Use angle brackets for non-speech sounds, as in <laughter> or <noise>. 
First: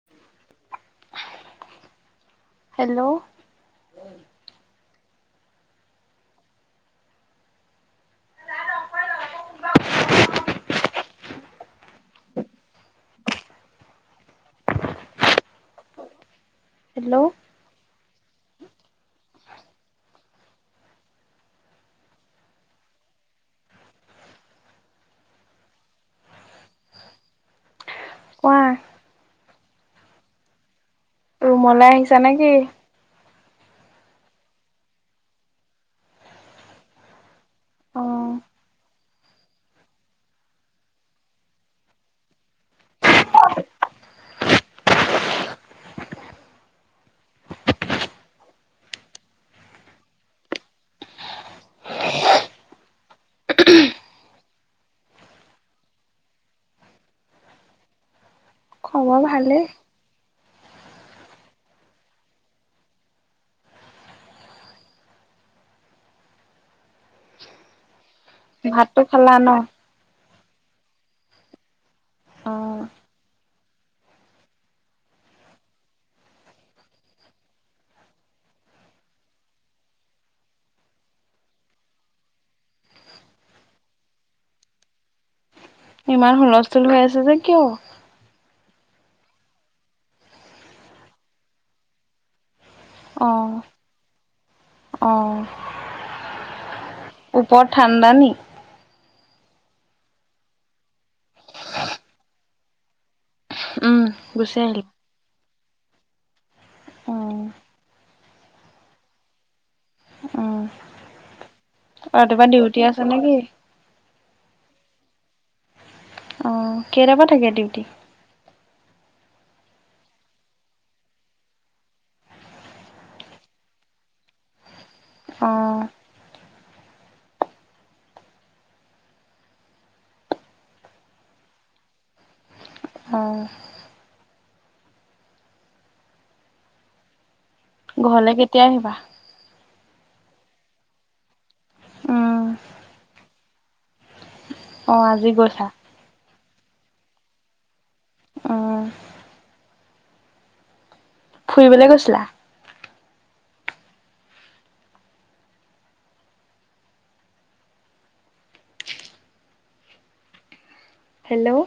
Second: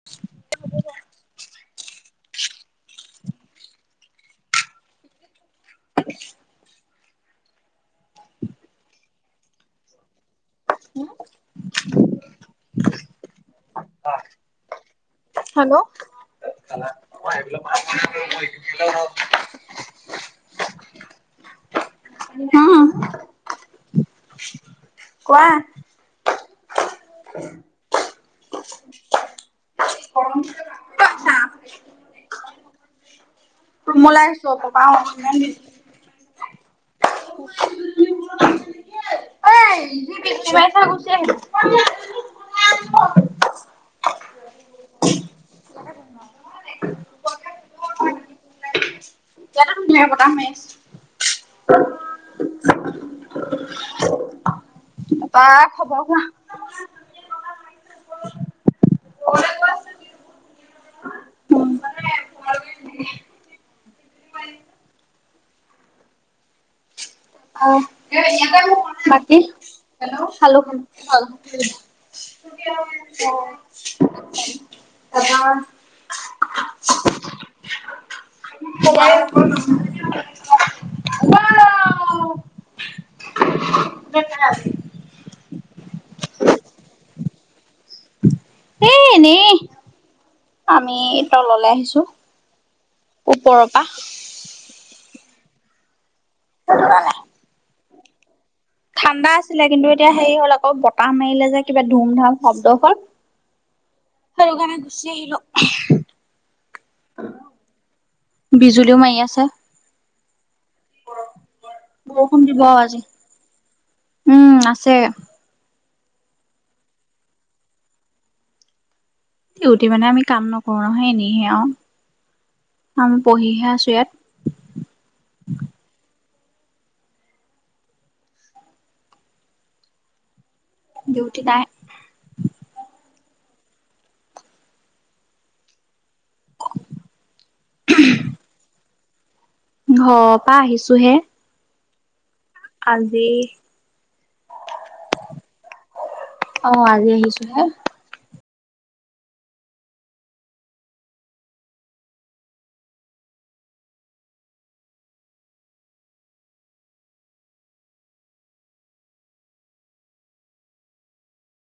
<inaudible> Hello hello hello <inaudible> উম কোৱা <inaudible> কোৱা ৰুমলে আহিছা নে কি? ৰোমলে আহিছোঁ নকবা অ ইমান দিন অ <inaudible> এতিয়াতে ধুনীয়াকে বতাহ মাৰি আছে তাপা খবৰ কোৱা? খবৰ ভালেই ভাতটো খালা বাকি ন? <inaudible> ধন্যবাদ অ <inaudible> ত <unintelligible> ইমান হুলস্থুল হৈ আছে যে কিয়? এ এনেই আমি তললে আহিছো। অঁ ওপৰৰ পৰা অঁ সেইটো কাৰণে। ওপৰত ঠাণ্ডা নি? ঠাণ্ডা আছিলে কিন্তু এতিয়া হেৰি হ'ল আকৌ বতাহ মাৰিলে যে, কিবা ধুম ধাম শব্দ হ'ল। উম গুচি আহিলো। যতি আহিলো' অঁ বিজুলীও মাই আছে। উম। বৰষুণ ৰাতিপুৱা তি দিব ডিউটি আজি আছে নেকি? উম আছে। অঁ, কেইটাৰ পা থাকে ডিউটি? দিউট মানে আমি কাম নকৰো নহয়, এনেইহে আও আমি পহিহে আছো ইয়াত। অঁ। ডিউটি নাই। অঁ। ঘলে কেতিয়া আহিবা? ঘৰ পা আহিছো হে। উম। আজি অঁ আজি গৈছা? অঁ আজি আহিছো হে। উম। ফুৰিবলে গৈছিলা? হেল্ল'ও